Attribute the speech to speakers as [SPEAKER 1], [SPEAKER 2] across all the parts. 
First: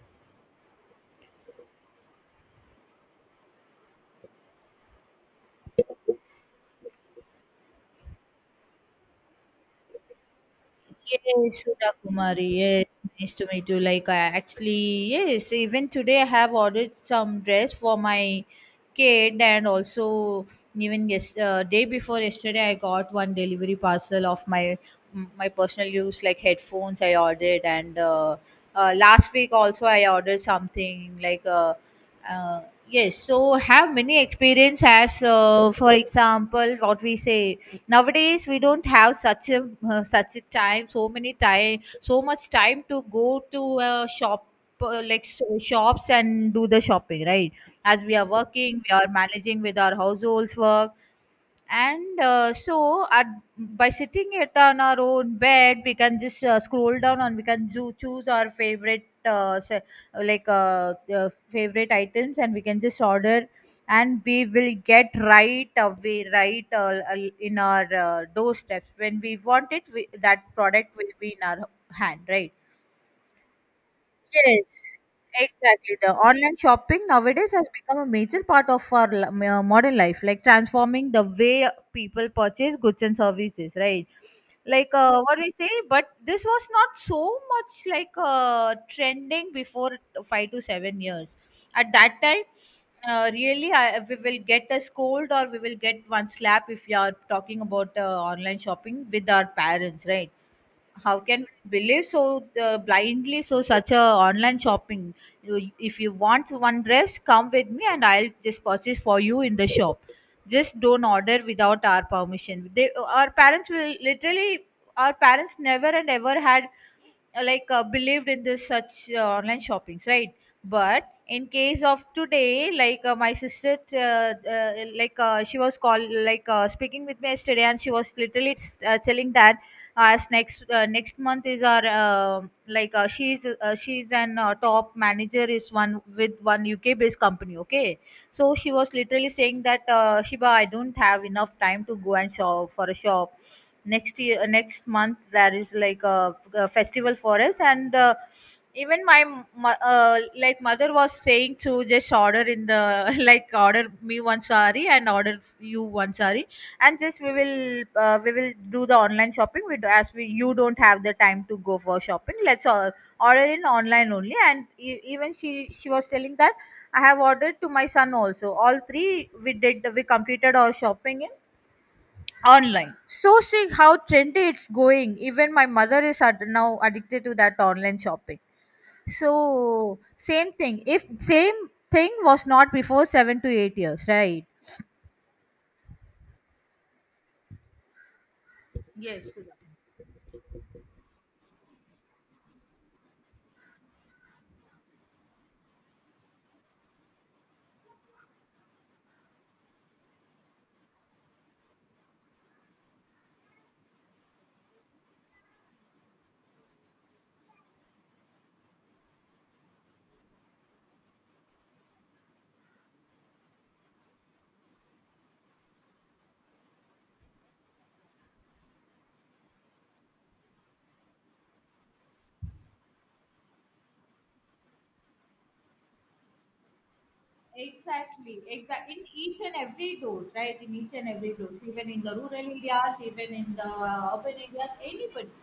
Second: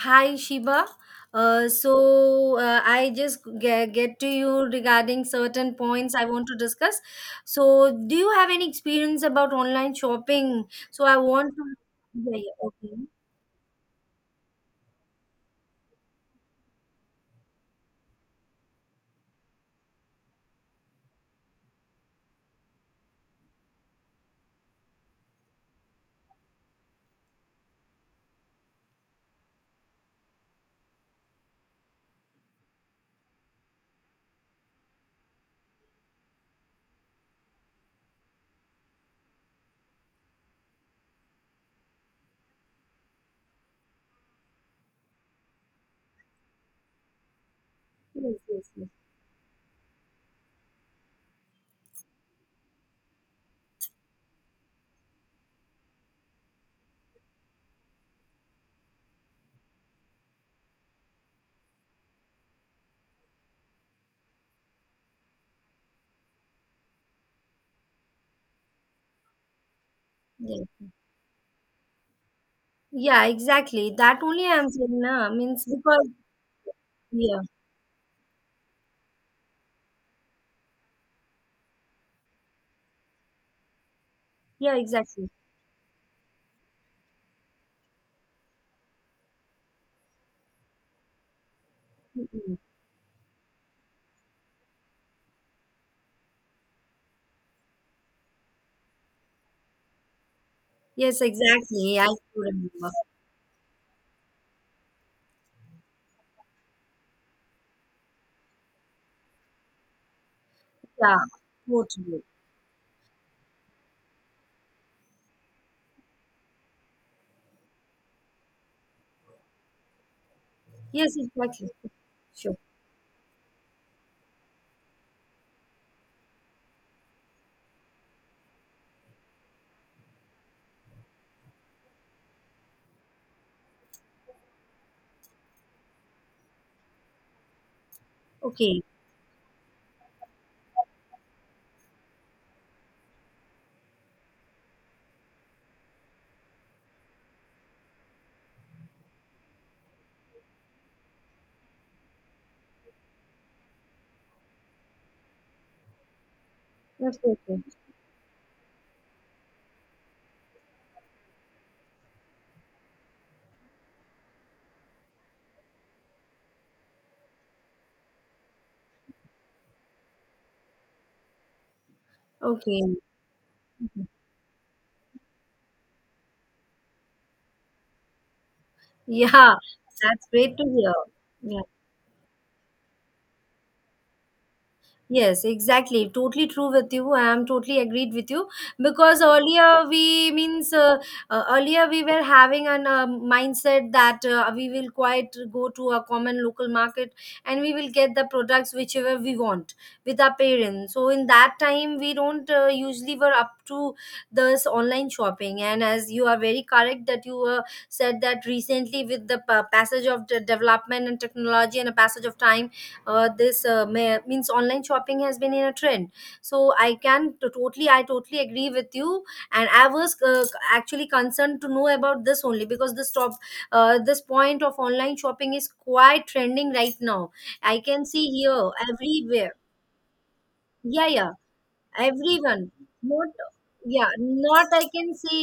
[SPEAKER 1] Hi Shiba. I just get to you regarding certain points I want to discuss. So do you have any experience about online shopping? So I want
[SPEAKER 2] Yes,
[SPEAKER 1] to.
[SPEAKER 2] Sudha
[SPEAKER 1] Yeah,
[SPEAKER 2] Kumari.
[SPEAKER 1] yeah,
[SPEAKER 2] Yes,
[SPEAKER 1] okay.
[SPEAKER 2] nice to meet you. Like, I actually, yes, even today I have ordered some dress for my kid, and also even yes, day before yesterday I got one delivery parcel of my personal use like headphones I ordered, and last week also I ordered something like uh, yes. So have many experience as for example what we say nowadays we don't have such a such a time so many time so much time to go to a shop like shops and do the shopping, right? As we are
[SPEAKER 1] Yes, yes,
[SPEAKER 2] working,
[SPEAKER 1] yes.
[SPEAKER 2] we are managing with our households work and so, at, by sitting it on our own bed, we can just scroll down and we can choose our favorite, like favorite items, and we can just order, and we will get right away, right in our doorsteps when we want it. We, that
[SPEAKER 1] Yeah.
[SPEAKER 2] product will be in our hand, right?
[SPEAKER 1] Yeah, exactly. That only I'm saying,
[SPEAKER 2] Yes,
[SPEAKER 1] na means
[SPEAKER 2] exactly.
[SPEAKER 1] because
[SPEAKER 2] The online shopping
[SPEAKER 1] yeah,
[SPEAKER 2] nowadays has become a major part of our modern life, like transforming the way people purchase goods and services, right?
[SPEAKER 1] yeah,
[SPEAKER 2] Like
[SPEAKER 1] exactly.
[SPEAKER 2] what we say, but this was not so much like trending before 5 to 7 years. At that time,
[SPEAKER 1] Mm-mm.
[SPEAKER 2] really, I, we will get a scold or we will get one slap if you are talking about online shopping with our parents, right? How
[SPEAKER 1] Yes,
[SPEAKER 2] can we
[SPEAKER 1] exactly.
[SPEAKER 2] believe
[SPEAKER 1] I do
[SPEAKER 2] so
[SPEAKER 1] remember.
[SPEAKER 2] blindly so such a online shopping. You- if you want one dress, come with me and I'll just purchase for you in the shop. Just don't
[SPEAKER 1] Yeah,
[SPEAKER 2] order without our
[SPEAKER 1] totally.
[SPEAKER 2] permission. They, our parents, will literally, our parents never and ever had like believed in this such online shoppings, right? But
[SPEAKER 1] Yes,
[SPEAKER 2] in
[SPEAKER 1] exactly.
[SPEAKER 2] case of
[SPEAKER 1] Sure.
[SPEAKER 2] today, like my sister, like she was call like speaking with me yesterday and she was literally telling that as next next month is our like she's an top manager is one with one UK based company, okay? So she
[SPEAKER 1] Okay.
[SPEAKER 2] was literally saying that Shiba, I don't have enough time to go and shop for a shop. Next year, next month there is like a festival for us and even my like mother was saying to just order in the like order me one sari and order you one sari and just
[SPEAKER 1] Okay.
[SPEAKER 2] we will do the online shopping we do, as we, you don't have the time to go for shopping, let's order in online only. And even she was telling that I have ordered to my son also, all three we did, we completed our shopping in
[SPEAKER 1] Okay.
[SPEAKER 2] online. So see how
[SPEAKER 1] Okay.
[SPEAKER 2] trendy it's going, even my mother is now addicted to that online shopping.
[SPEAKER 1] Yeah,
[SPEAKER 2] So
[SPEAKER 1] that's
[SPEAKER 2] same
[SPEAKER 1] great to
[SPEAKER 2] thing,
[SPEAKER 1] hear.
[SPEAKER 2] if same
[SPEAKER 1] Yeah.
[SPEAKER 2] thing was not before 7 to 8 years, right?
[SPEAKER 1] Yes, exactly. Totally true with you. I am totally agreed with you because
[SPEAKER 2] Yes, Sudha.
[SPEAKER 1] earlier we means earlier we were having an mindset that we will quite go to a common local market and we will get the products whichever we want with our parents. So in that time we don't usually were up to this online shopping. And as you are very correct that you said that recently with the passage of the development and technology and a passage of time, this means online shopping has been in a trend. So I can totally agree with you, and I was actually concerned to know about this only because this top this point of online shopping is quite trending right now. I can see
[SPEAKER 2] Exactly,
[SPEAKER 1] here
[SPEAKER 2] exactly. In each
[SPEAKER 1] everywhere.
[SPEAKER 2] and every dose, right? In each
[SPEAKER 1] Yeah,
[SPEAKER 2] and
[SPEAKER 1] yeah,
[SPEAKER 2] every dose, even in the rural
[SPEAKER 1] everyone.
[SPEAKER 2] areas,
[SPEAKER 1] Not,
[SPEAKER 2] even in the
[SPEAKER 1] yeah,
[SPEAKER 2] urban
[SPEAKER 1] not
[SPEAKER 2] areas, anybody.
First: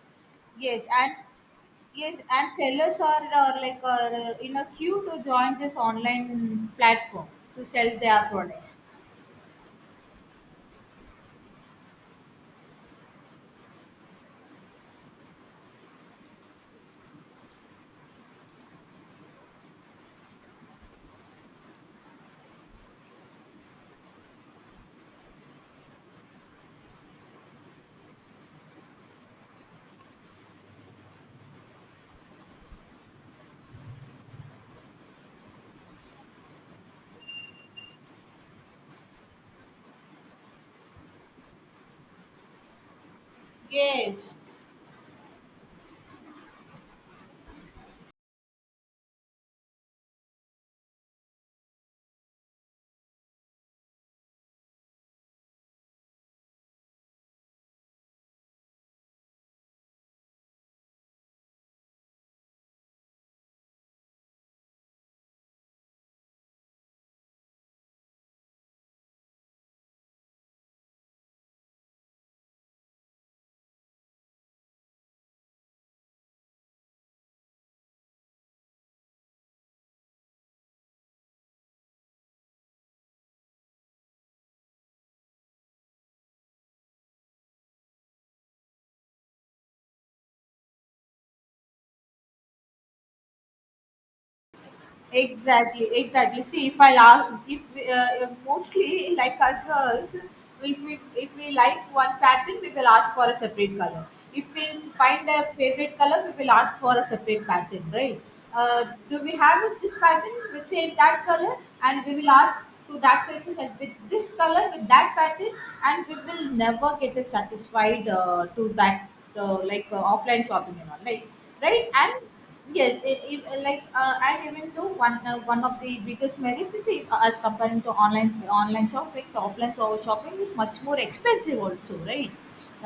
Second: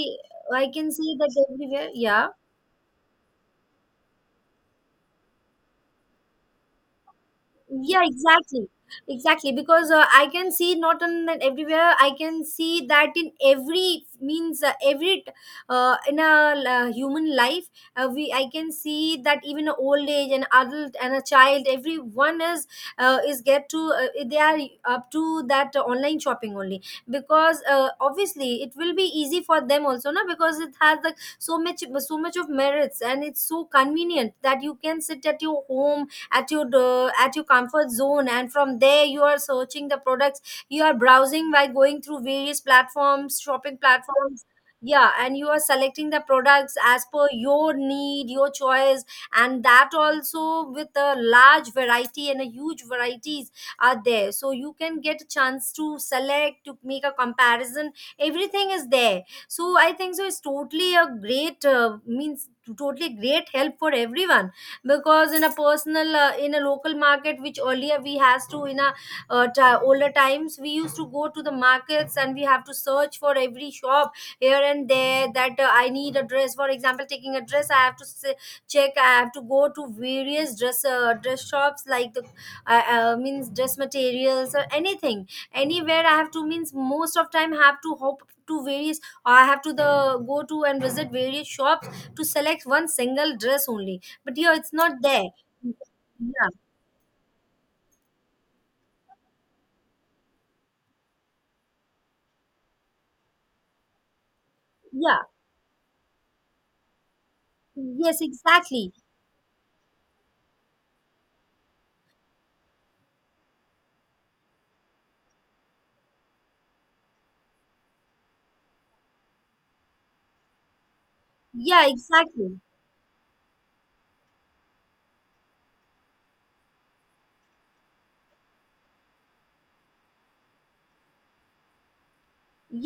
[SPEAKER 1] I
[SPEAKER 2] Yes,
[SPEAKER 1] can see
[SPEAKER 2] and
[SPEAKER 1] that everywhere.
[SPEAKER 2] yes,
[SPEAKER 1] Yeah.
[SPEAKER 2] and sellers are like in a queue to join this online platform to sell
[SPEAKER 1] Yeah,
[SPEAKER 2] their
[SPEAKER 1] exactly,
[SPEAKER 2] products.
[SPEAKER 1] exactly. Because I can see not on that everywhere. I can see that in every, means, every in a human life, we I can see that even a old age, an adult and a child, everyone is get to they are up to that online shopping only. Because obviously it will be easy for them also, no, because it has like so much of merits, and it's so convenient that you can sit at your home, at your at your comfort zone, and from there you are searching the products, you are browsing by going through various platforms, shopping
[SPEAKER 2] Yes.
[SPEAKER 1] platforms. Yeah. And you are selecting the products as per your need, your choice, and that also with a large variety and a huge varieties are there. So you can get a chance to select, to make a comparison, everything is there. So I think so it's totally a great means totally great help for everyone. Because in a personal, in a local market which earlier we has to in a ti older times, we used to go to the markets, and we have to search for every shop here and there, that I need a dress. For example, taking a dress, I have to check, I have to go to various dress dress shops, like the means dress materials or anything, anywhere I have to, means most of time have to hop to various, I have to the go to and visit various shops to select one single dress only, but here it's not there.
[SPEAKER 2] Exactly, exactly.
[SPEAKER 1] Yeah.
[SPEAKER 2] See, if I ask, if we, mostly like our girls, if we, if we like one pattern, we will ask for a separate color. If we
[SPEAKER 1] Yeah.
[SPEAKER 2] find a favorite color, we will ask for a separate pattern,
[SPEAKER 1] Yes,
[SPEAKER 2] right?
[SPEAKER 1] exactly.
[SPEAKER 2] Do we have with this pattern with same that color, and we will ask to that section that with this color with that pattern, and we will never get a satisfied to that like offline shopping and all, like,
[SPEAKER 1] Yeah,
[SPEAKER 2] right? And
[SPEAKER 1] exactly.
[SPEAKER 2] yes, like and even though one one of the biggest merits is if, as comparing to online shopping, the offline shopping is much more expensive also, right?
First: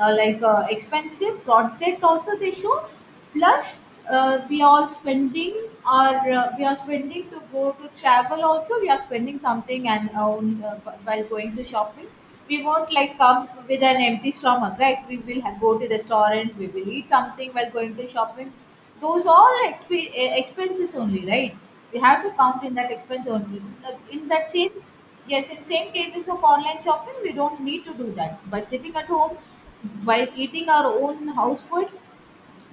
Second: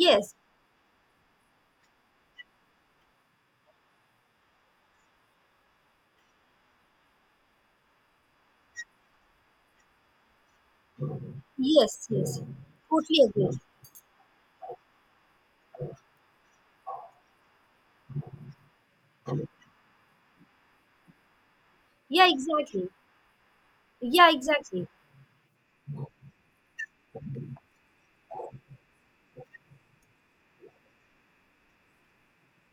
[SPEAKER 2] Like expensive product also they show. Plus, we are spending or we are spending to go to travel also. We are spending something and while going to shopping,
[SPEAKER 1] yes, yes,
[SPEAKER 2] we won't like
[SPEAKER 1] totally
[SPEAKER 2] come
[SPEAKER 1] agree.
[SPEAKER 2] with an empty stomach, right? We will go to restaurant. We will eat something while going to shopping, those all expenses only, right? We have
[SPEAKER 1] Yeah,
[SPEAKER 2] to count in
[SPEAKER 1] exactly.
[SPEAKER 2] that expense only. Like, in
[SPEAKER 1] Yeah,
[SPEAKER 2] that same,
[SPEAKER 1] exactly.
[SPEAKER 2] yes, in same cases of online shopping we don't need to do that, by sitting at home while eating our own house food,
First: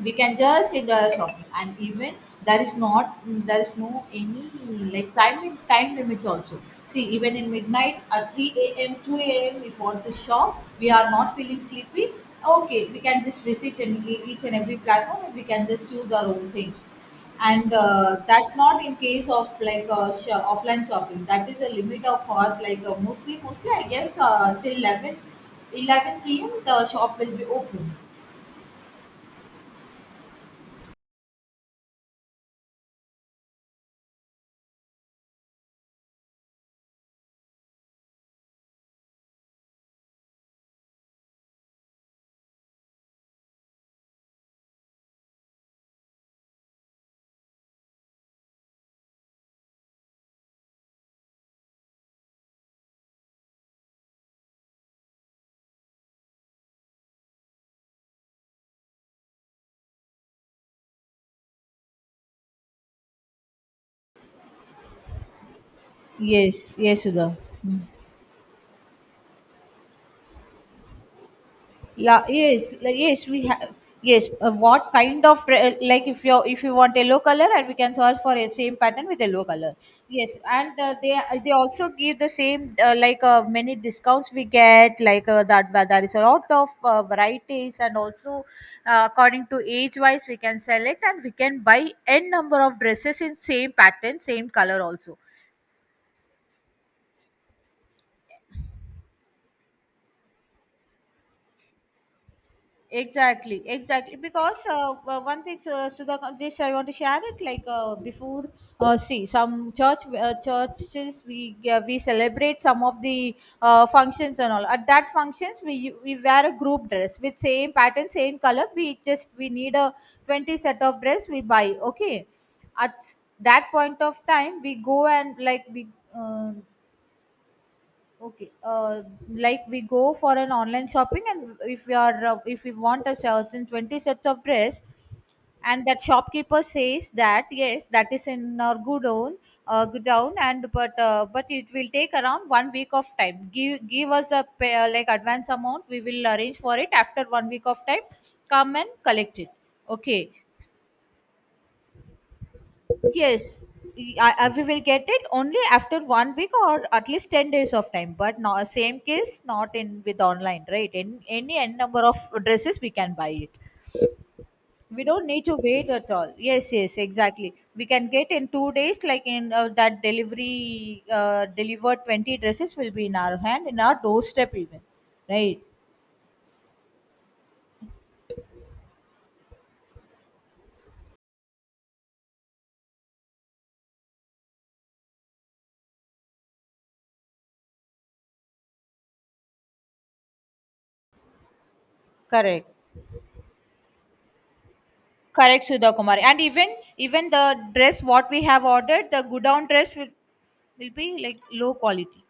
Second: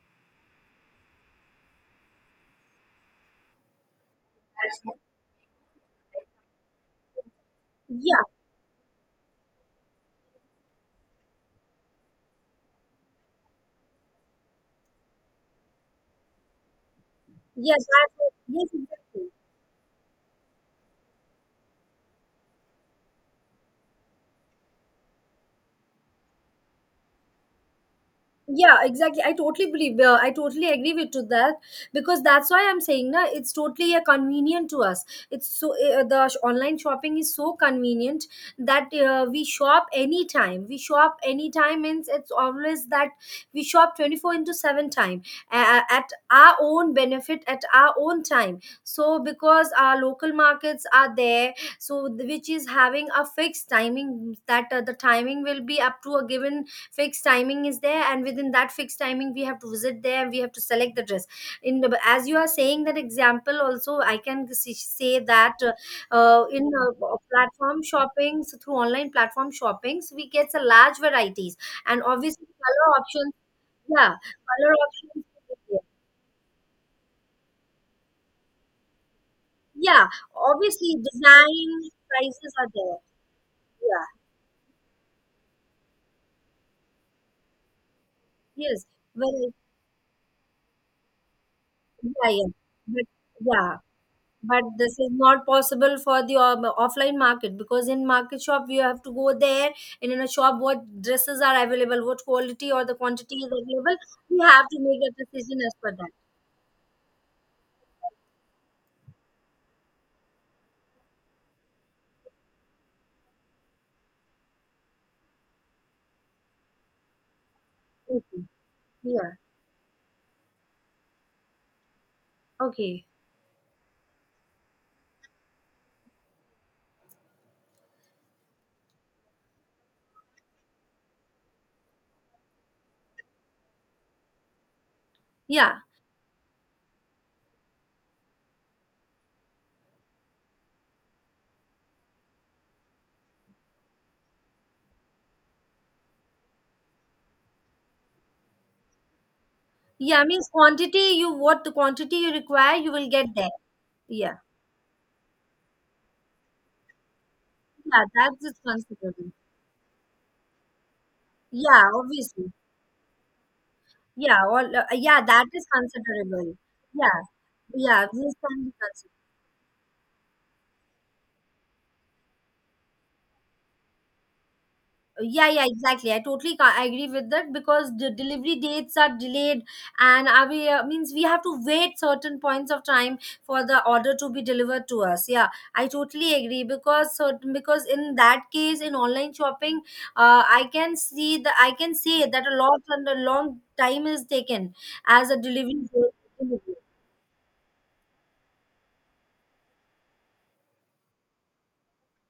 [SPEAKER 2] we can just in the shopping. And even there is not there is no any like time limits also. See, even in midnight
[SPEAKER 1] Yeah.
[SPEAKER 2] at 3 a.m., 2 a.m., we want to shop, we are not feeling sleepy, okay, we can just visit and each and every platform and we can just choose our own things. And
[SPEAKER 1] Yes,
[SPEAKER 2] that's
[SPEAKER 1] yes,
[SPEAKER 2] not in
[SPEAKER 1] exactly.
[SPEAKER 2] case of like offline shopping, that is a limit of us, like mostly, mostly I guess till 11, 11 p.m. the shop will be open.
[SPEAKER 1] Yeah, exactly. I totally believe. I totally agree with to that. Because that's why I'm saying, na, it's totally convenient to us. It's so online shopping is so convenient that we shop anytime, means it's always that we shop 24 into 7 time, at our own benefit, at our own time. So because our local markets are there, so which is having a fixed timing, that the timing will be up to a given fixed timing is there, and within that fixed timing we have to visit there and we have to select the dress. In the, as you are saying that example, also I can say that in
[SPEAKER 2] Yes, yes, Sudha.
[SPEAKER 1] platform shoppings, through online platform shoppings we get a large varieties, and obviously
[SPEAKER 2] Yes,
[SPEAKER 1] color
[SPEAKER 2] like, yes,
[SPEAKER 1] options.
[SPEAKER 2] we have.
[SPEAKER 1] Yeah,
[SPEAKER 2] Yes,
[SPEAKER 1] color
[SPEAKER 2] what
[SPEAKER 1] options
[SPEAKER 2] kind of
[SPEAKER 1] are there.
[SPEAKER 2] like if you, if you want yellow color, and we can search for a same pattern with yellow color.
[SPEAKER 1] Yeah,
[SPEAKER 2] Yes, and
[SPEAKER 1] obviously
[SPEAKER 2] they also
[SPEAKER 1] design,
[SPEAKER 2] give the
[SPEAKER 1] prices are
[SPEAKER 2] same
[SPEAKER 1] there.
[SPEAKER 2] like many
[SPEAKER 1] Yeah.
[SPEAKER 2] discounts we get, like that, where there is a lot of varieties, and also
[SPEAKER 1] Yes.
[SPEAKER 2] according
[SPEAKER 1] Well,
[SPEAKER 2] to age wise we can select and we can buy
[SPEAKER 1] yeah,
[SPEAKER 2] n
[SPEAKER 1] yeah,
[SPEAKER 2] number of
[SPEAKER 1] but
[SPEAKER 2] dresses in
[SPEAKER 1] yeah,
[SPEAKER 2] same pattern, same
[SPEAKER 1] but
[SPEAKER 2] color
[SPEAKER 1] this is
[SPEAKER 2] also.
[SPEAKER 1] not possible for the offline market, because in market shop you have to go there, and in a shop what dresses are available, what quality or the quantity is
[SPEAKER 2] Exactly,
[SPEAKER 1] available,
[SPEAKER 2] exactly,
[SPEAKER 1] you
[SPEAKER 2] because
[SPEAKER 1] have to make a
[SPEAKER 2] one thing,
[SPEAKER 1] decision as per that.
[SPEAKER 2] Sudhakam, just I want to share it, like before see some church, churches we, we celebrate some of the functions and all. At that functions we wear a group dress with same pattern, same
[SPEAKER 1] Okay.
[SPEAKER 2] color. We just,
[SPEAKER 1] Yeah.
[SPEAKER 2] we need a 20 set of dress we buy, okay? At
[SPEAKER 1] Okay.
[SPEAKER 2] that point of time we go and like we, uh, okay, like we go for an online shopping, and if we are, if we want a certain 20 sets of dress,
[SPEAKER 1] Yeah.
[SPEAKER 2] and that shopkeeper says that yes, that is in our good own, and but it will take around 1 week of time. Give us a pay, like advance amount. We will arrange for it after 1 week of time. Come and collect it,
[SPEAKER 1] Yeah.
[SPEAKER 2] okay?
[SPEAKER 1] Means quantity, you, what the quantity you require, you will get there.
[SPEAKER 2] Yes,
[SPEAKER 1] Yeah.
[SPEAKER 2] I, we will get it only after 1 week or at least 10 days of
[SPEAKER 1] Yeah,
[SPEAKER 2] time. But
[SPEAKER 1] that's just
[SPEAKER 2] no, same
[SPEAKER 1] considerable.
[SPEAKER 2] case, not in with online, right? In any n
[SPEAKER 1] Yeah,
[SPEAKER 2] number of
[SPEAKER 1] obviously.
[SPEAKER 2] dresses, we can buy it.
[SPEAKER 1] Yeah, all.
[SPEAKER 2] We
[SPEAKER 1] Yeah,
[SPEAKER 2] don't need
[SPEAKER 1] that
[SPEAKER 2] to
[SPEAKER 1] is
[SPEAKER 2] wait at all.
[SPEAKER 1] considerable.
[SPEAKER 2] Yes, yes,
[SPEAKER 1] Yeah.
[SPEAKER 2] exactly. We
[SPEAKER 1] Yeah,
[SPEAKER 2] can get
[SPEAKER 1] this
[SPEAKER 2] in
[SPEAKER 1] can
[SPEAKER 2] two
[SPEAKER 1] be
[SPEAKER 2] days,
[SPEAKER 1] considerable.
[SPEAKER 2] like in that delivery, delivered 20 dresses will be in our hand, in our doorstep even,
[SPEAKER 1] Yeah,
[SPEAKER 2] right?
[SPEAKER 1] yeah, exactly. I totally I agree with that, because the delivery dates are delayed, and are we means we have to wait certain points of time for the order to be delivered to us. Yeah, I totally agree, because certain, because in that case, in online shopping, I can see the, I can say that a
[SPEAKER 2] Correct.
[SPEAKER 1] lot and a long time is taken as a
[SPEAKER 2] Correct,
[SPEAKER 1] delivery
[SPEAKER 2] Sudha Kumari. And even
[SPEAKER 1] date.
[SPEAKER 2] even the dress what we have ordered, the good down dress will be like low quality.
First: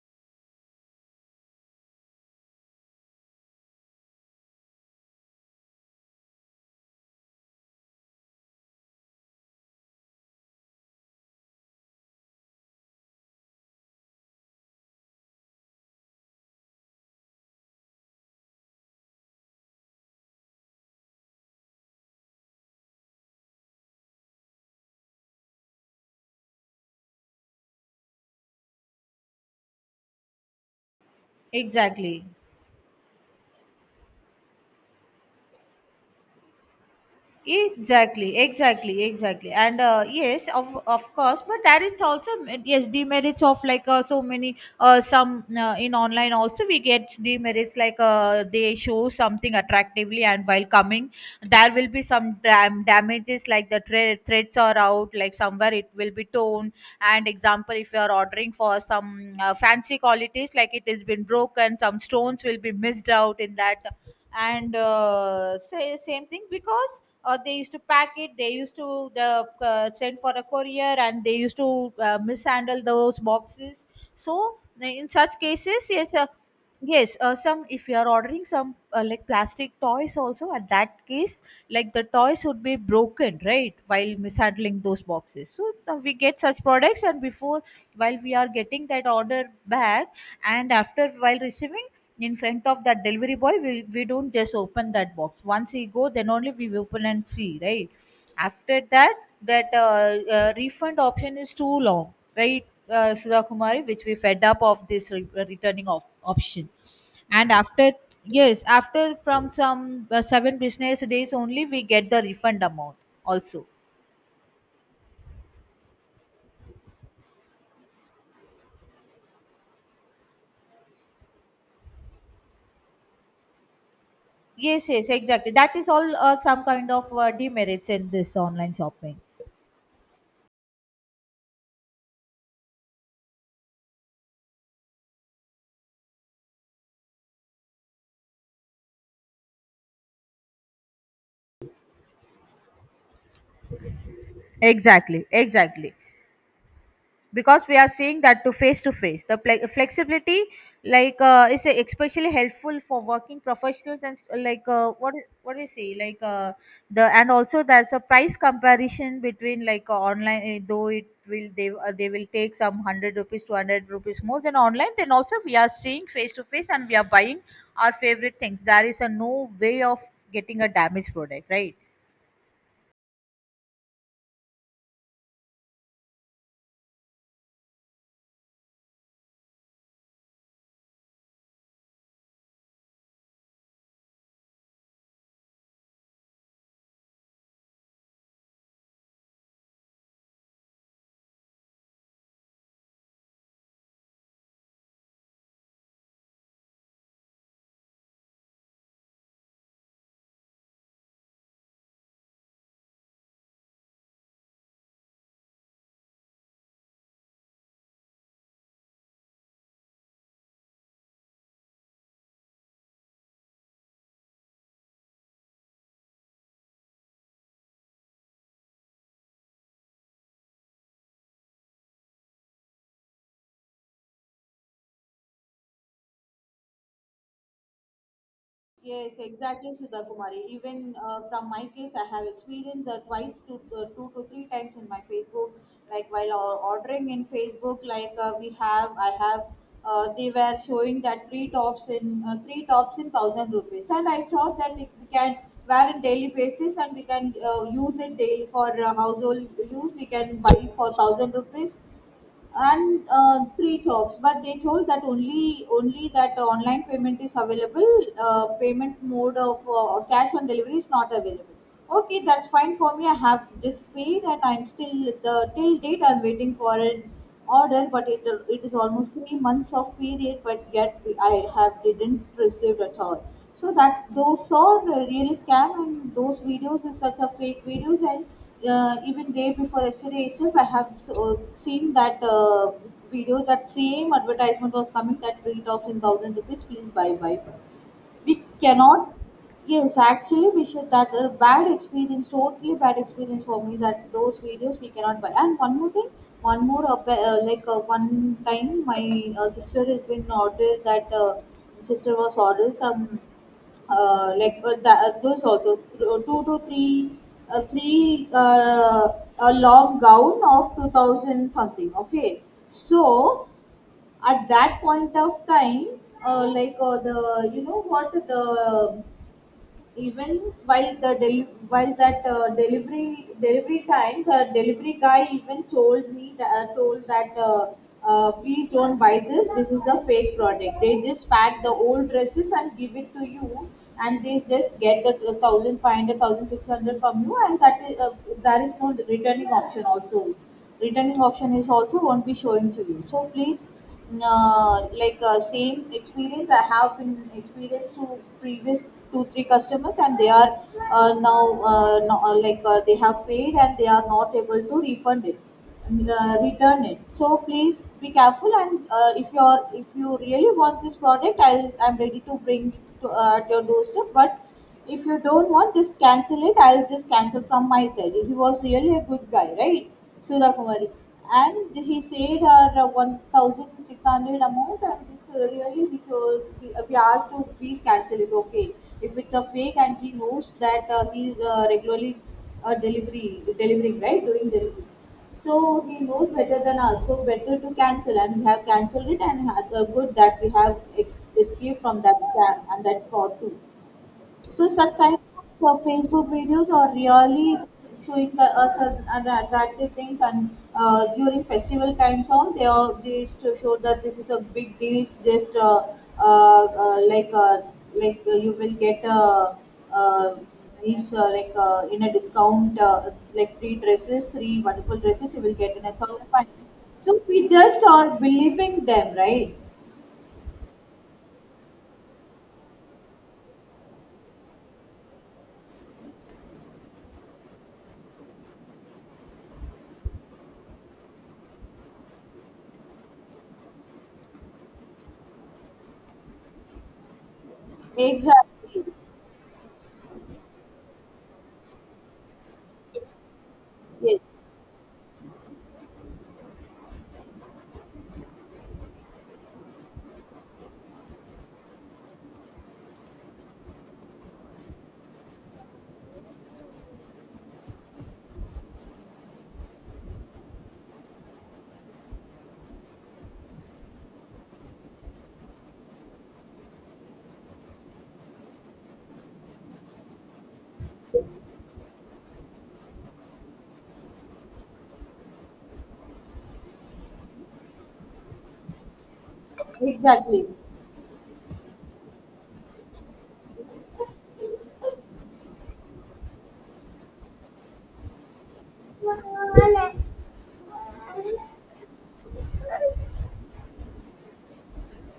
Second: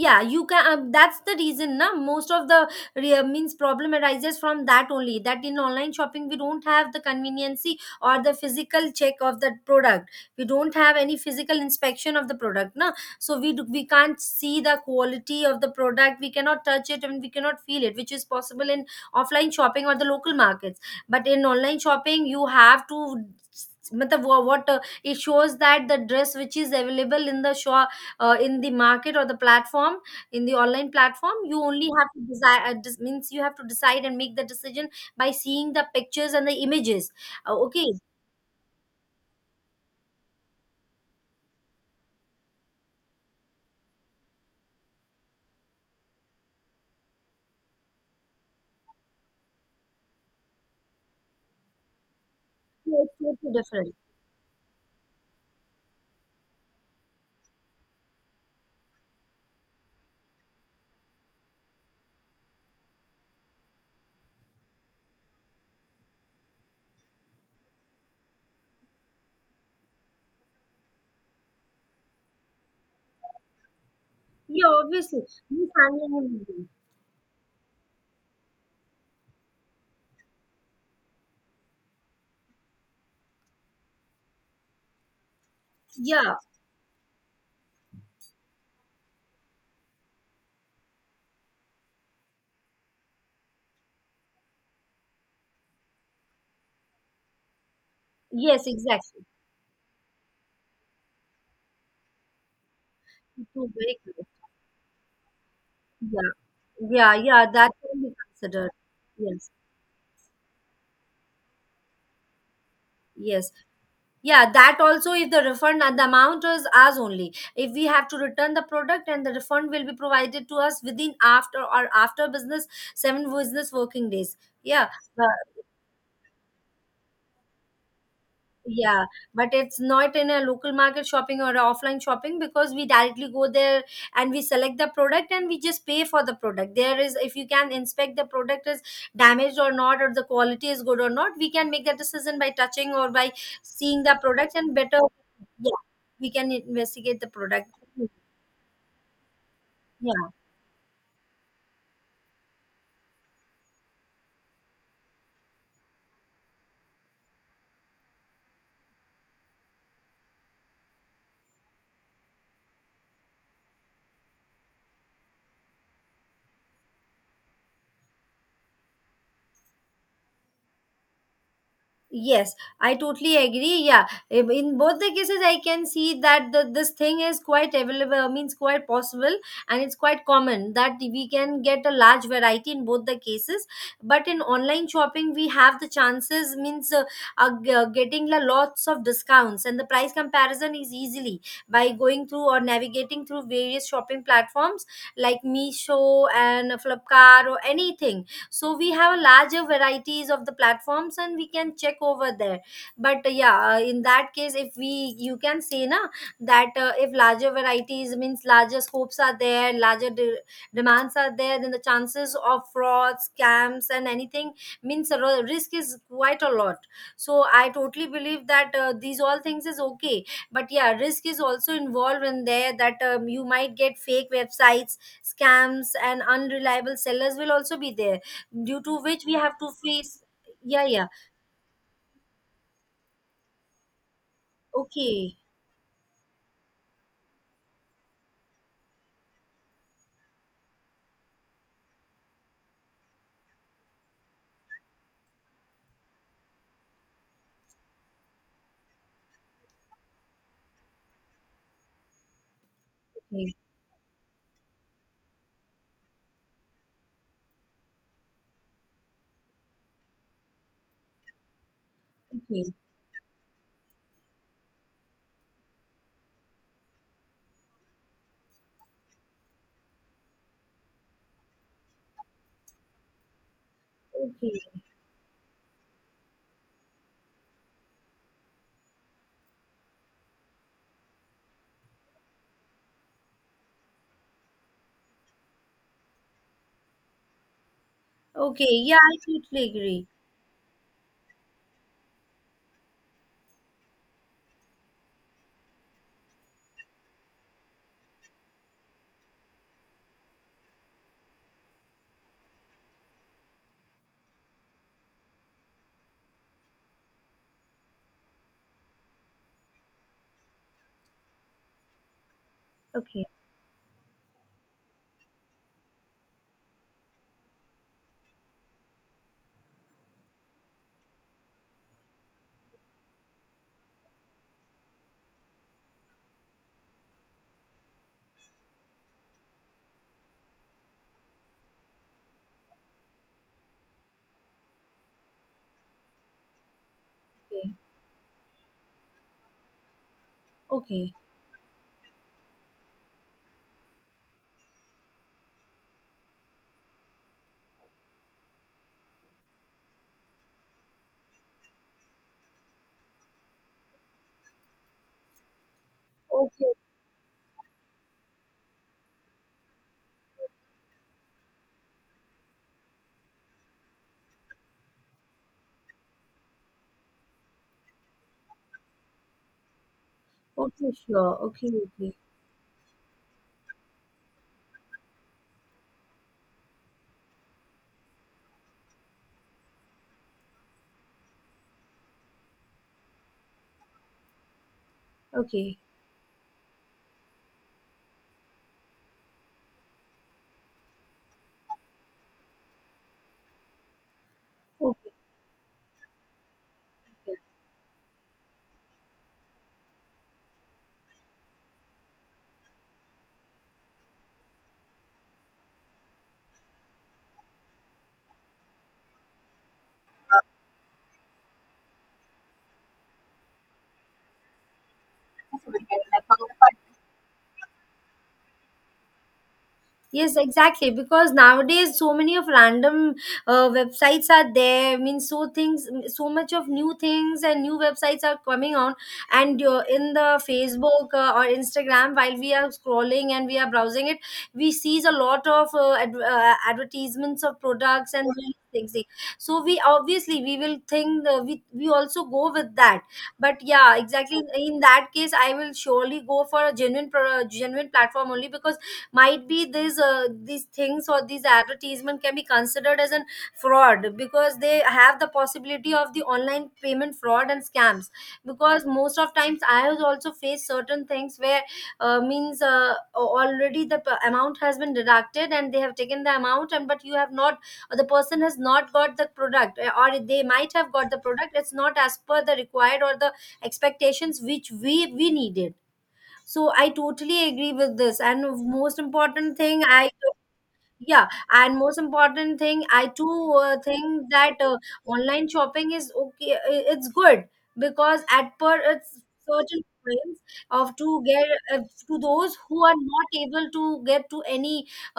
[SPEAKER 1] Yeah, you can, that's the reason, na, most of the means problem arises from that only, that in online shopping we don't have the conveniency or the physical check of the product, we don't have any physical inspection of the product, na. So we do, we can't see the quality of the product, we cannot touch it and we cannot feel it, which is possible in offline shopping or the local markets. But in online shopping you have to, मतलब what it shows that the dress which is available in the shop, in the market or the platform, in the online platform you only have to
[SPEAKER 2] Exactly.
[SPEAKER 1] decide, means, you have to decide and make the decision by seeing the pictures and the images. Okay.
[SPEAKER 2] Exactly, exactly, exactly, and yes, of course, but that is also yes demerits of like so many some in online also we get demerits, like they show something attractively and while coming there will be some
[SPEAKER 1] So it's
[SPEAKER 2] damages,
[SPEAKER 1] totally
[SPEAKER 2] like the
[SPEAKER 1] different.
[SPEAKER 2] threads are out, like somewhere it will be torn, and example if you are ordering for some fancy qualities, like it has been broken, some stones will be missed out in that. And say, same thing, because or they used to pack it, they used to the send for a courier and they used to mishandle those boxes. So
[SPEAKER 1] Yeah,
[SPEAKER 2] in
[SPEAKER 1] obviously.
[SPEAKER 2] such
[SPEAKER 1] You
[SPEAKER 2] cases, yes,
[SPEAKER 1] can.
[SPEAKER 2] yes, some if you are ordering some like plastic toys also, at that case like the toys would be broken, right, while mishandling those boxes. So we
[SPEAKER 1] Yeah.
[SPEAKER 2] get such products, and before while we are getting that order back and after while receiving in front of that delivery boy, we don't just open that box. Once he go then only we open and see, right?
[SPEAKER 1] Yes,
[SPEAKER 2] After that,
[SPEAKER 1] exactly.
[SPEAKER 2] that refund option is too long, right, Sudha
[SPEAKER 1] It was
[SPEAKER 2] Kumari,
[SPEAKER 1] very
[SPEAKER 2] which
[SPEAKER 1] clear.
[SPEAKER 2] we fed up of this returning of
[SPEAKER 1] Yeah,
[SPEAKER 2] option.
[SPEAKER 1] yeah, yeah,
[SPEAKER 2] And
[SPEAKER 1] that
[SPEAKER 2] after
[SPEAKER 1] can be
[SPEAKER 2] yes,
[SPEAKER 1] considered.
[SPEAKER 2] after from
[SPEAKER 1] Yes,
[SPEAKER 2] some 7 business days only, we get the refund amount
[SPEAKER 1] yes.
[SPEAKER 2] also.
[SPEAKER 1] Yeah, that also is the refund, and the amount is ours only. If we have to return the product and the refund will be provided to us within after or after business, seven business working days.
[SPEAKER 2] Yes,
[SPEAKER 1] Yeah,
[SPEAKER 2] yes,
[SPEAKER 1] uh,
[SPEAKER 2] exactly. That is all some kind of demerits in this online
[SPEAKER 1] yeah,
[SPEAKER 2] shopping.
[SPEAKER 1] but it's not in a local market shopping or a offline shopping, because we directly go there and we select the product and we just pay for the product. There is, if you can inspect the product is damaged or not, or the quality is good or not, we can make that decision by touching or by seeing the product and better.
[SPEAKER 2] Exactly,
[SPEAKER 1] Yeah,
[SPEAKER 2] exactly.
[SPEAKER 1] we can investigate the
[SPEAKER 2] Because
[SPEAKER 1] product.
[SPEAKER 2] we are seeing that to face the
[SPEAKER 1] Yeah.
[SPEAKER 2] flexibility is especially helpful for working professionals and s- like what do you say like the and also there's a price comparison between online, though it will they will take some 100 rupees 200 rupees more than online, then also we are seeing face to face and we are buying our favorite things. There is a no way of getting a damaged product, right?
[SPEAKER 1] Yes, I totally agree. Yeah, in both the cases I can see that, the this thing is quite available, means quite possible, and it's quite common that we can get a large variety in both the cases. But in online shopping, we have the chances, means getting la lots of discounts, and the price comparison is easily by going through or navigating through various shopping platforms like Meesho and Flipkart or anything. So we have a larger varieties of the platforms and we can check over there. But yeah, in that case, if we, you can say, na, that if larger varieties, means larger scopes are there, larger demands are there, then the chances of fraud, scams and anything, means the risk is quite a lot. So I totally believe that these all things is okay, but yeah, risk is also involved in there, that you might get fake websites, scams and unreliable sellers will also be there, due to
[SPEAKER 2] Yes,
[SPEAKER 1] which we have to
[SPEAKER 2] exactly, Sudha
[SPEAKER 1] face.
[SPEAKER 2] Kumari.
[SPEAKER 1] Yeah,
[SPEAKER 2] Even
[SPEAKER 1] yeah.
[SPEAKER 2] from my case, I have experienced twice to two to three times in my
[SPEAKER 1] Okay.
[SPEAKER 2] Facebook. Like while ordering in Facebook, I have, they were showing that three tops in thousand rupees, and I thought that it, we can wear on daily basis and we can use it daily for household use. We can buy for thousand rupees and
[SPEAKER 1] Okay.
[SPEAKER 2] three tops, but they told that only that online payment is available. Payment mode of cash on delivery is not available. Okay, that's
[SPEAKER 1] Okay.
[SPEAKER 2] fine for me. I have just paid, and I'm still, the till date I'm waiting for an order, but it is almost 3 months of period, but yet I have didn't received at all. So that those
[SPEAKER 1] Okay.
[SPEAKER 2] are really scam, and those videos is such a fake videos. And even day before yesterday itself, I have seen that video, that same advertisement was coming that tree tops in thousand rupees. Please buy, buy. We
[SPEAKER 1] Okay. Yeah,
[SPEAKER 2] cannot.
[SPEAKER 1] I totally
[SPEAKER 2] Yes,
[SPEAKER 1] agree.
[SPEAKER 2] actually, we should. That a bad experience, totally bad experience for me. That those videos we cannot buy. And one more thing, one more like one my uh, husband ordered that sister was ordered some like that, those also th- two to three three a long gown of 2000 something, okay.
[SPEAKER 1] Okay.
[SPEAKER 2] So at that point of time, like the you know what the even while the while that delivery, delivery time, the delivery guy even told me told that please don't buy this, this is a fake product. They just pack the old dresses and give it to you, and they just get the 1500 from you, and
[SPEAKER 1] Okay.
[SPEAKER 2] that is, there is no returning option also.
[SPEAKER 1] Okay.
[SPEAKER 2] Returning option is also won't be showing to you. So please, same experience I have been experienced to previous 2 3 customers, and they are now no, like they have paid and they are not able to refund it and,
[SPEAKER 1] Okay.
[SPEAKER 2] return it. So please be careful. And if you are, if you really want this product, I'm ready to bring to, at your doorstep. But if you don't want, just cancel it. I'll just cancel from my side. He was really a good guy, right, Surakumari?
[SPEAKER 1] Okay, sure. Okay.
[SPEAKER 2] And he
[SPEAKER 1] Okay.
[SPEAKER 2] said our 1600 amount, and just really he told he, we asked to please cancel it. Okay, if it's a fake. And he knows that he's regularly delivery delivering right, doing delivery. So
[SPEAKER 1] Okay.
[SPEAKER 2] he knows better than us, so better to cancel. And we have cancelled it, and had, good that we have escaped from that scam and that fraud too. So such
[SPEAKER 1] Okay.
[SPEAKER 2] kind of Facebook videos are really showing us an attractive things. And during festival times on, they all they used to show that this is a big deal. Just uh, uh, like uh, like you will get uh, these like in a discount, like three dresses, three wonderful dresses you will get in
[SPEAKER 1] Okay.
[SPEAKER 2] a thousand five.
[SPEAKER 1] Okay.
[SPEAKER 2] So we just are believing them, right?
[SPEAKER 1] Yes, exactly. Because nowadays, so many of random websites are there. I mean, so things, so much of new things and new websites are coming on. And in the Facebook or Instagram, while we are scrolling and we are browsing it, we sees a lot of advertisements of products and
[SPEAKER 2] Exactly.
[SPEAKER 1] things. So we obviously we will think, we also go with that. But yeah,
[SPEAKER 2] Yes,
[SPEAKER 1] exactly. In that case, I will surely go for a genuine genuine platform only because might be these things or these advertisement can be considered as an fraud because they have the possibility of the online payment fraud and scams because most of times I have also faced certain things where means already the amount has been deducted and they have taken the amount and but you have not or the person has not got the product, or they might have got the product, it's not as per the required or the expectations which we needed. So I totally agree with this. And most important thing I,
[SPEAKER 2] exactly.
[SPEAKER 1] yeah, and most important thing I too think that online shopping is okay, it's good because at per it's certain points of to get uh, to those who are not able to get to any,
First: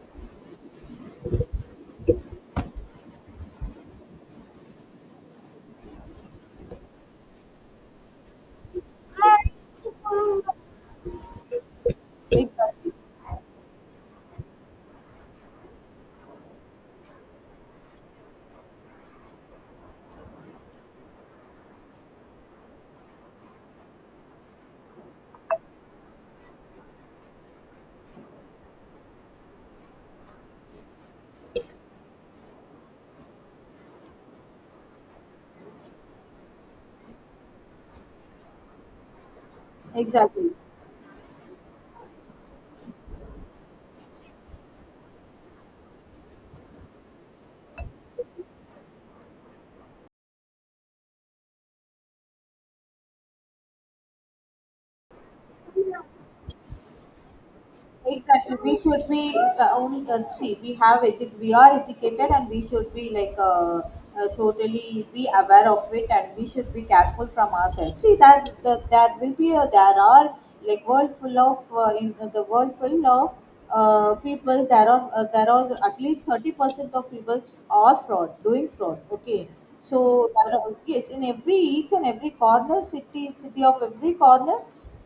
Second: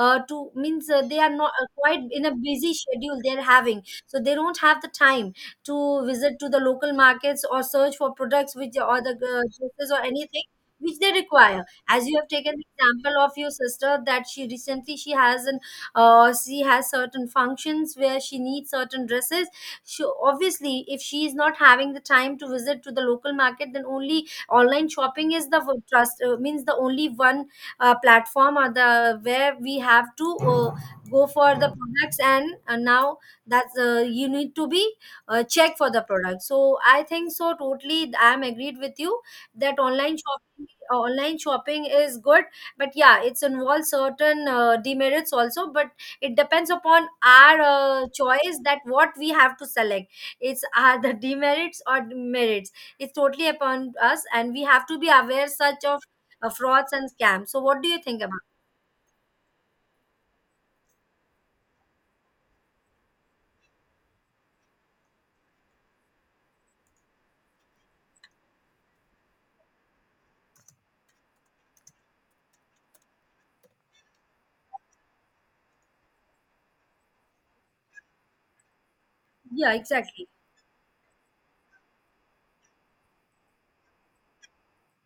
[SPEAKER 1] to means they are not quite in a busy schedule they're having, so they don't have the time to visit to the local markets or search for products which, or the dresses or anything which they require, as you have taken the
[SPEAKER 2] Exactly.
[SPEAKER 1] example of your sister that she recently she has an, she has certain functions where she needs certain dresses. She obviously, if she is not having the time to visit to the local market, then only online shopping is the trust, means the only one platform or the where we have to go for the products. And now that's, you need to be check for the product. So I think so totally I am agreed with you that online
[SPEAKER 2] Exactly.
[SPEAKER 1] shopping uh, online shopping is good. But yeah, it's involves certain demerits also, but it depends upon our choice that what we have to select. It's are the demerits or merits, it's totally upon us and we have to be aware such of frauds and scams. So what do you think about?
[SPEAKER 2] Exactly. We should be only see, we have we are educated, and we should be totally be aware of it, and we should be careful from ourselves. See that there will be there are like world full of in the world full of people. There are at least 30% of people are fraud, doing fraud. Okay.
[SPEAKER 1] Yeah, exactly.
[SPEAKER 2] So there are, yes, in every each and every corner, city of every corner,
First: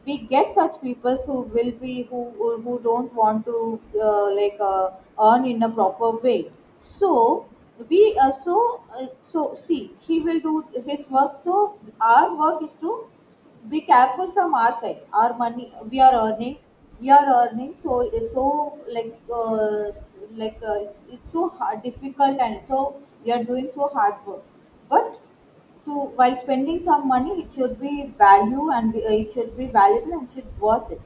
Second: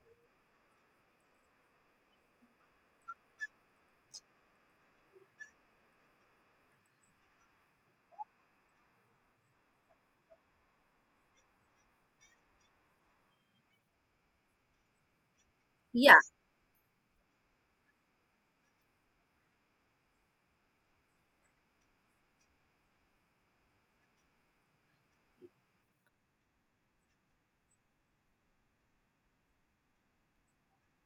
[SPEAKER 2] we get such people who will be who don't want to uh, like uh, earn in a proper way. So we so so see, he will do his work. So our work is to be careful from our side. Our money, we are
[SPEAKER 1] Yeah,
[SPEAKER 2] earning, we are earning. So it's so like uh, it's so hard, difficult. And so we are doing so hard work, but to while spending some money, it should be value and it should be valuable and should worth it.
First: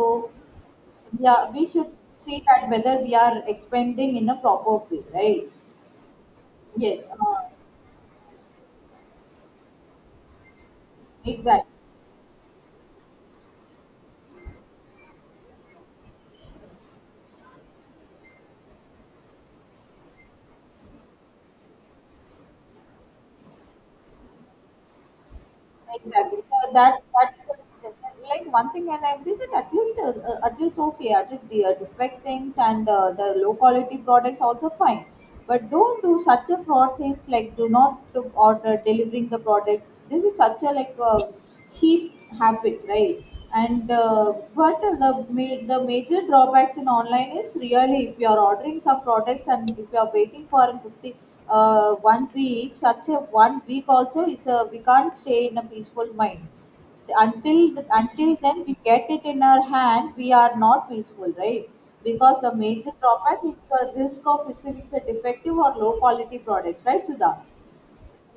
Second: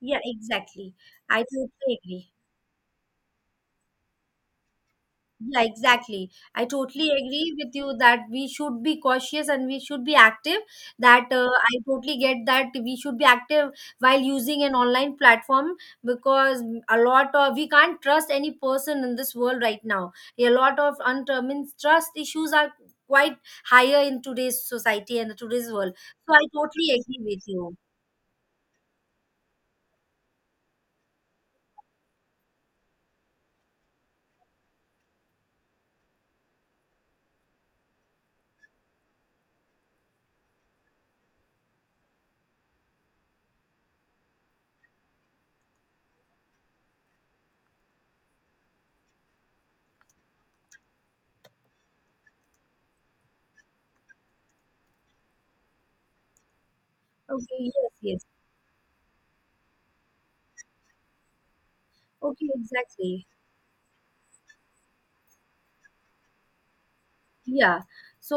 [SPEAKER 1] yeah, exactly, I
[SPEAKER 2] yeah, we should
[SPEAKER 1] totally agree.
[SPEAKER 2] see that whether we are expending in a proper way, right?
[SPEAKER 1] Yeah, exactly. I
[SPEAKER 2] Yes.
[SPEAKER 1] totally agree with you that we should be cautious and we should be active. That
[SPEAKER 2] Exactly.
[SPEAKER 1] I totally get that we should be active while using an online platform, because a lot of, we can't trust any person in this world right now. A lot of undetermined trust issues are quite higher in today's society and today's world. So
[SPEAKER 2] Exactly.
[SPEAKER 1] I
[SPEAKER 2] So
[SPEAKER 1] totally
[SPEAKER 2] that
[SPEAKER 1] agree
[SPEAKER 2] that
[SPEAKER 1] with
[SPEAKER 2] is the
[SPEAKER 1] you.
[SPEAKER 2] reason. Like one thing and I agree that at least, at least, okay, at least the defect things and the low quality products also fine. But don't do such a fraud things, like do not to order delivering the products. This is such a cheap habits, right? And but the the major drawbacks in online is really if you are ordering some products, and if you are waiting for in 50 1 week, such a 1 week also is a we can't stay in a peaceful mind
[SPEAKER 1] Okay,
[SPEAKER 2] until
[SPEAKER 1] yes, yes.
[SPEAKER 2] until then we get it in our hand, we are not peaceful, right? Because
[SPEAKER 1] Okay,
[SPEAKER 2] the major
[SPEAKER 1] exactly.
[SPEAKER 2] drawback is a risk of receiving the defective or low quality products, right, Sudha?
[SPEAKER 1] Yeah.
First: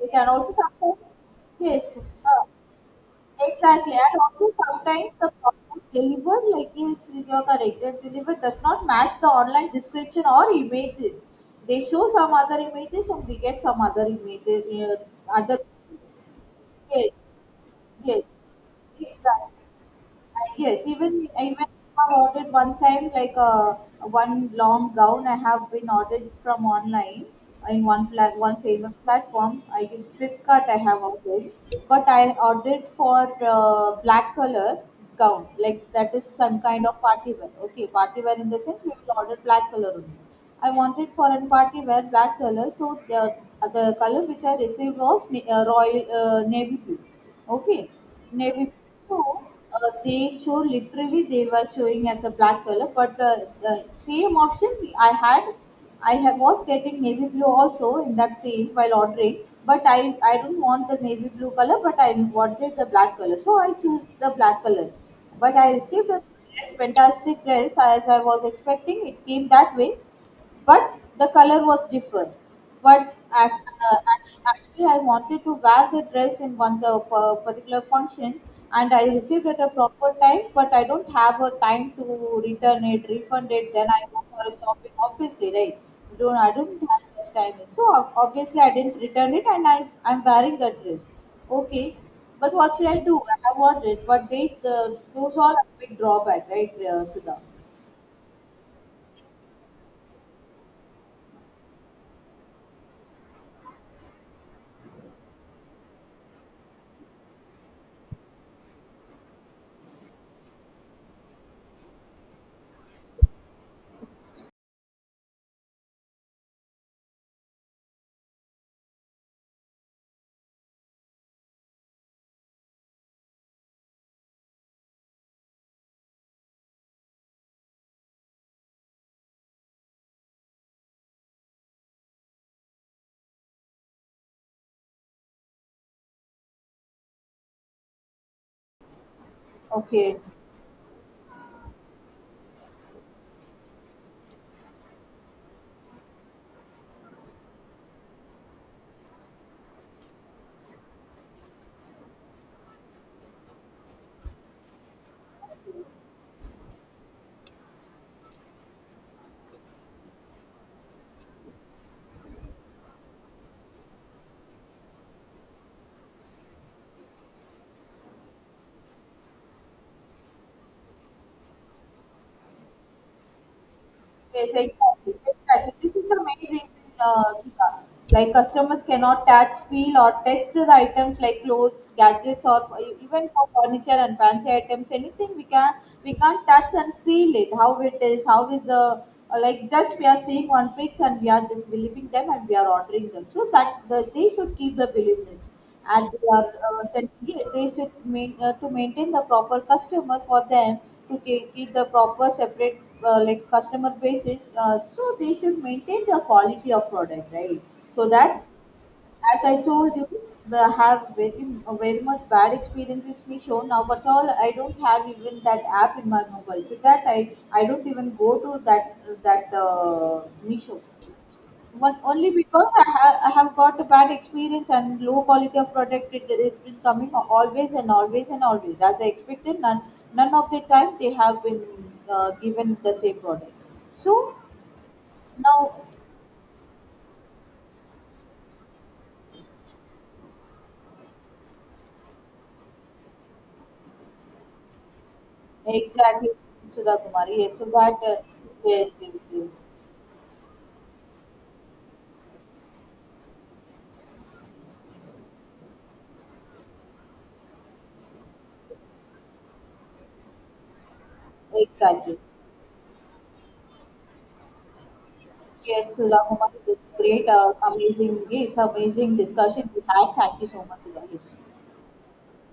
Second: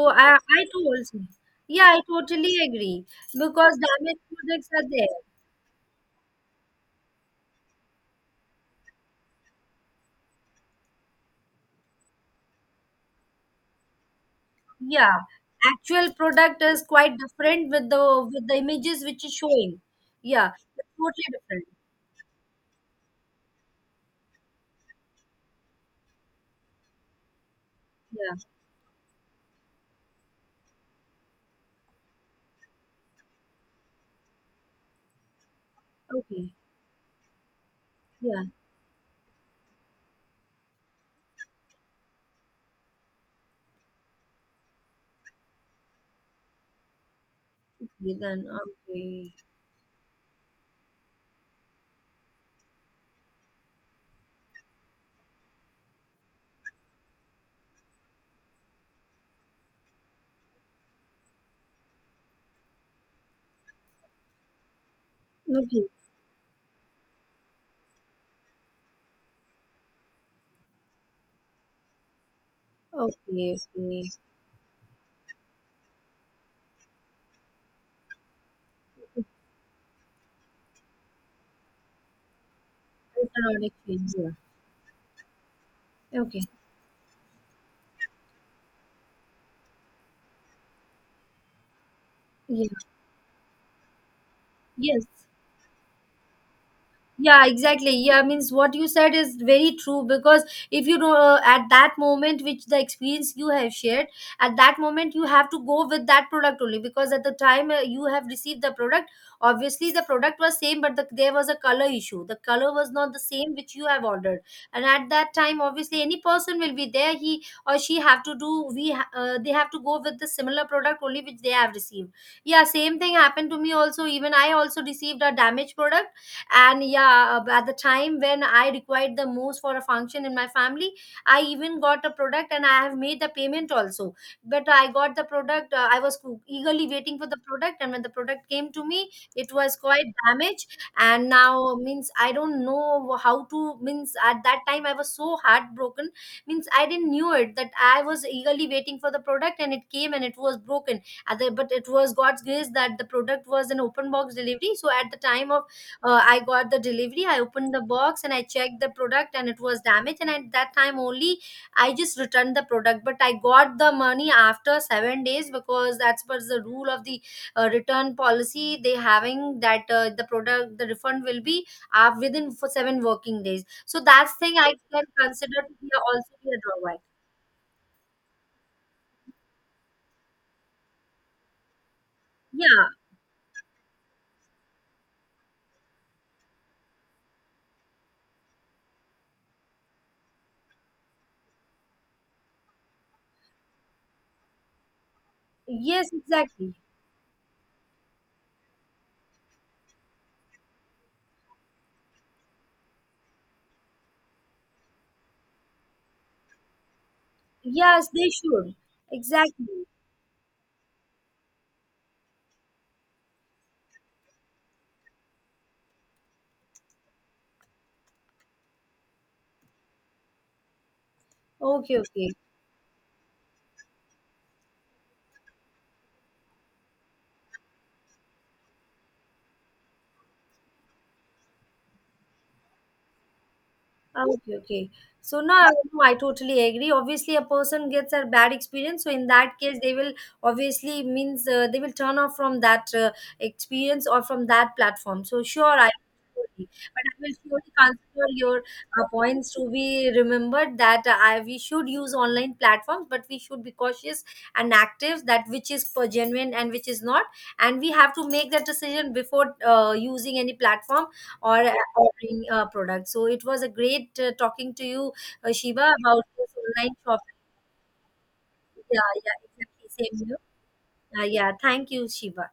[SPEAKER 2] We can
[SPEAKER 1] I,
[SPEAKER 2] also
[SPEAKER 1] I
[SPEAKER 2] sometimes,
[SPEAKER 1] told, yeah,
[SPEAKER 2] yes.
[SPEAKER 1] I
[SPEAKER 2] Uh,
[SPEAKER 1] totally agree because
[SPEAKER 2] Exactly. And
[SPEAKER 1] damaged
[SPEAKER 2] also
[SPEAKER 1] products are
[SPEAKER 2] sometimes
[SPEAKER 1] there.
[SPEAKER 2] the product delivered, like yes, you are correct, that delivered does not match the online description or images. They show some other images, and we get some other images. Uh,
[SPEAKER 1] Yeah.
[SPEAKER 2] other
[SPEAKER 1] Actual product is
[SPEAKER 2] Yes,
[SPEAKER 1] quite different with the
[SPEAKER 2] yes,
[SPEAKER 1] with the images which is
[SPEAKER 2] exactly.
[SPEAKER 1] showing. Yeah.
[SPEAKER 2] Yes,
[SPEAKER 1] It's
[SPEAKER 2] even,
[SPEAKER 1] totally
[SPEAKER 2] even
[SPEAKER 1] different.
[SPEAKER 2] I have ordered one time like one long gown I have been ordered from online in
[SPEAKER 1] Yeah.
[SPEAKER 2] one famous platform. I use Flipkart, I have ordered, but I ordered for black color gown, like that is
[SPEAKER 1] Okay.
[SPEAKER 2] some kind of party wear. Okay, party wear
[SPEAKER 1] Yeah.
[SPEAKER 2] in the sense we will order black color only. I wanted for a party wear black color, so the color which I received was royal navy blue. Okay,
[SPEAKER 1] Okay then.
[SPEAKER 2] navy blue.
[SPEAKER 1] Okay.
[SPEAKER 2] They show literally, they were showing as a black color, but the same option I had, I have, was getting navy blue also in that same while ordering. But I don't want the navy blue color, but I wanted the black color, so I choose the black color. But I
[SPEAKER 1] Okay.
[SPEAKER 2] received a dress, fantastic dress as I was expecting. It came that way, but the color was different. But
[SPEAKER 1] Okay.
[SPEAKER 2] act, Actually, I wanted to wear the dress in particular function, and I
[SPEAKER 1] Okay.
[SPEAKER 2] received at a proper time. But I don't have a time to return it, refund
[SPEAKER 1] Electronic
[SPEAKER 2] it. Then I
[SPEAKER 1] change.
[SPEAKER 2] go
[SPEAKER 1] Yeah.
[SPEAKER 2] for a shopping, obviously, right?
[SPEAKER 1] Okay.
[SPEAKER 2] Don't I don't have such time. So obviously, I didn't return it, and I'm wearing the dress. Okay. But
[SPEAKER 1] Yeah.
[SPEAKER 2] what should I do? I want it, but these the
[SPEAKER 1] Yes.
[SPEAKER 2] those are a big drawback, right, Sudha?
[SPEAKER 1] Yeah, exactly. Yeah, means what you said is very true, because if you know, at that moment which the experience you have shared, at that moment you have to go with that product only, because at the time you have received the product, obviously the product was same, but the, there was a color issue, the color was not the same which you have ordered. And at that time obviously any person will be there, he or she have to do, they have to go with the similar product only which they have received. Yeah, same thing happened to me also. Even I also received a damaged product, and yeah, at the time when I required the most for a function in my family, I even got a product and I have made the payment also. But I got the product, I was eagerly waiting for the product, and when the product came to me, it was quite
[SPEAKER 2] Okay.
[SPEAKER 1] damaged. And now means I don't know how to, means at that time I was so heartbroken. Means I didn't knew it, that I was eagerly waiting for the product and it came and it was broken. At the, but it was god's grace that the product was an open box delivery. So at the time of, I got the delivery, I opened the box and I checked the product, and it was damaged. And at that time only, I just returned the product. But I got the money after 7 days, because that's what's the rule of the return policy. They having that, the product, the refund will be within for 7 working days. So that's
[SPEAKER 2] Yes,
[SPEAKER 1] thing I can
[SPEAKER 2] exactly.
[SPEAKER 1] consider
[SPEAKER 2] Exactly.
[SPEAKER 1] to be
[SPEAKER 2] This is the
[SPEAKER 1] also be
[SPEAKER 2] main
[SPEAKER 1] a
[SPEAKER 2] reason,
[SPEAKER 1] drawback.
[SPEAKER 2] Sudha. Like customers cannot touch, feel, or test the items like clothes, gadgets, or
[SPEAKER 1] Yeah.
[SPEAKER 2] even for furniture and fancy items. Anything we can't touch and feel it. How it is, how is the like just we are seeing on pics and we are just believing them and we are ordering them. So that they should keep the beliefness,
[SPEAKER 1] Yes.
[SPEAKER 2] and they are
[SPEAKER 1] Exactly.
[SPEAKER 2] selling it, they should to maintain the proper customer for them to keep the proper separate customer basis. So they should maintain the quality of product, right?
[SPEAKER 1] Yes,
[SPEAKER 2] So
[SPEAKER 1] they
[SPEAKER 2] that,
[SPEAKER 1] should.
[SPEAKER 2] as I
[SPEAKER 1] Exactly.
[SPEAKER 2] told you, I have very very much bad experiences me shown now, but all I don't have even that app in my mobile, so that I don't even go to that that Meesho
[SPEAKER 1] Okay.
[SPEAKER 2] one,
[SPEAKER 1] Okay.
[SPEAKER 2] only because I have got a bad experience and low quality of product. It has been coming always and always and always as I expected. None of the time they have been given the same product. So
[SPEAKER 1] Okay, okay. So no, I
[SPEAKER 2] now
[SPEAKER 1] no, I totally agree. Obviously, a person gets a bad experience. So in that case, they will obviously means, they will turn off from that experience or from that platform. So sure, I
[SPEAKER 2] exactly,
[SPEAKER 1] agree.
[SPEAKER 2] Sudha
[SPEAKER 1] But I will
[SPEAKER 2] Kumari. Yes, so
[SPEAKER 1] surely
[SPEAKER 2] that
[SPEAKER 1] consider your
[SPEAKER 2] yes, yes,
[SPEAKER 1] points
[SPEAKER 2] yes,
[SPEAKER 1] to be remembered, that I, we should use online platforms, but we should be cautious and active, that which is per genuine and which is not, and we have to make that decision before using any platform or
[SPEAKER 2] exactly.
[SPEAKER 1] ordering a product. So it was a great talking to you, Shiva,
[SPEAKER 2] Yes, Sudha
[SPEAKER 1] about this
[SPEAKER 2] Kumari, it was
[SPEAKER 1] online
[SPEAKER 2] great,
[SPEAKER 1] shopping.
[SPEAKER 2] amazing, yes,
[SPEAKER 1] Yeah,
[SPEAKER 2] amazing
[SPEAKER 1] yeah,
[SPEAKER 2] discussion we
[SPEAKER 1] exactly.
[SPEAKER 2] had.
[SPEAKER 1] Same here.
[SPEAKER 2] Thank you so much, Sudha.
[SPEAKER 1] Uh,
[SPEAKER 2] Yes.
[SPEAKER 1] yeah, thank you, Shiva.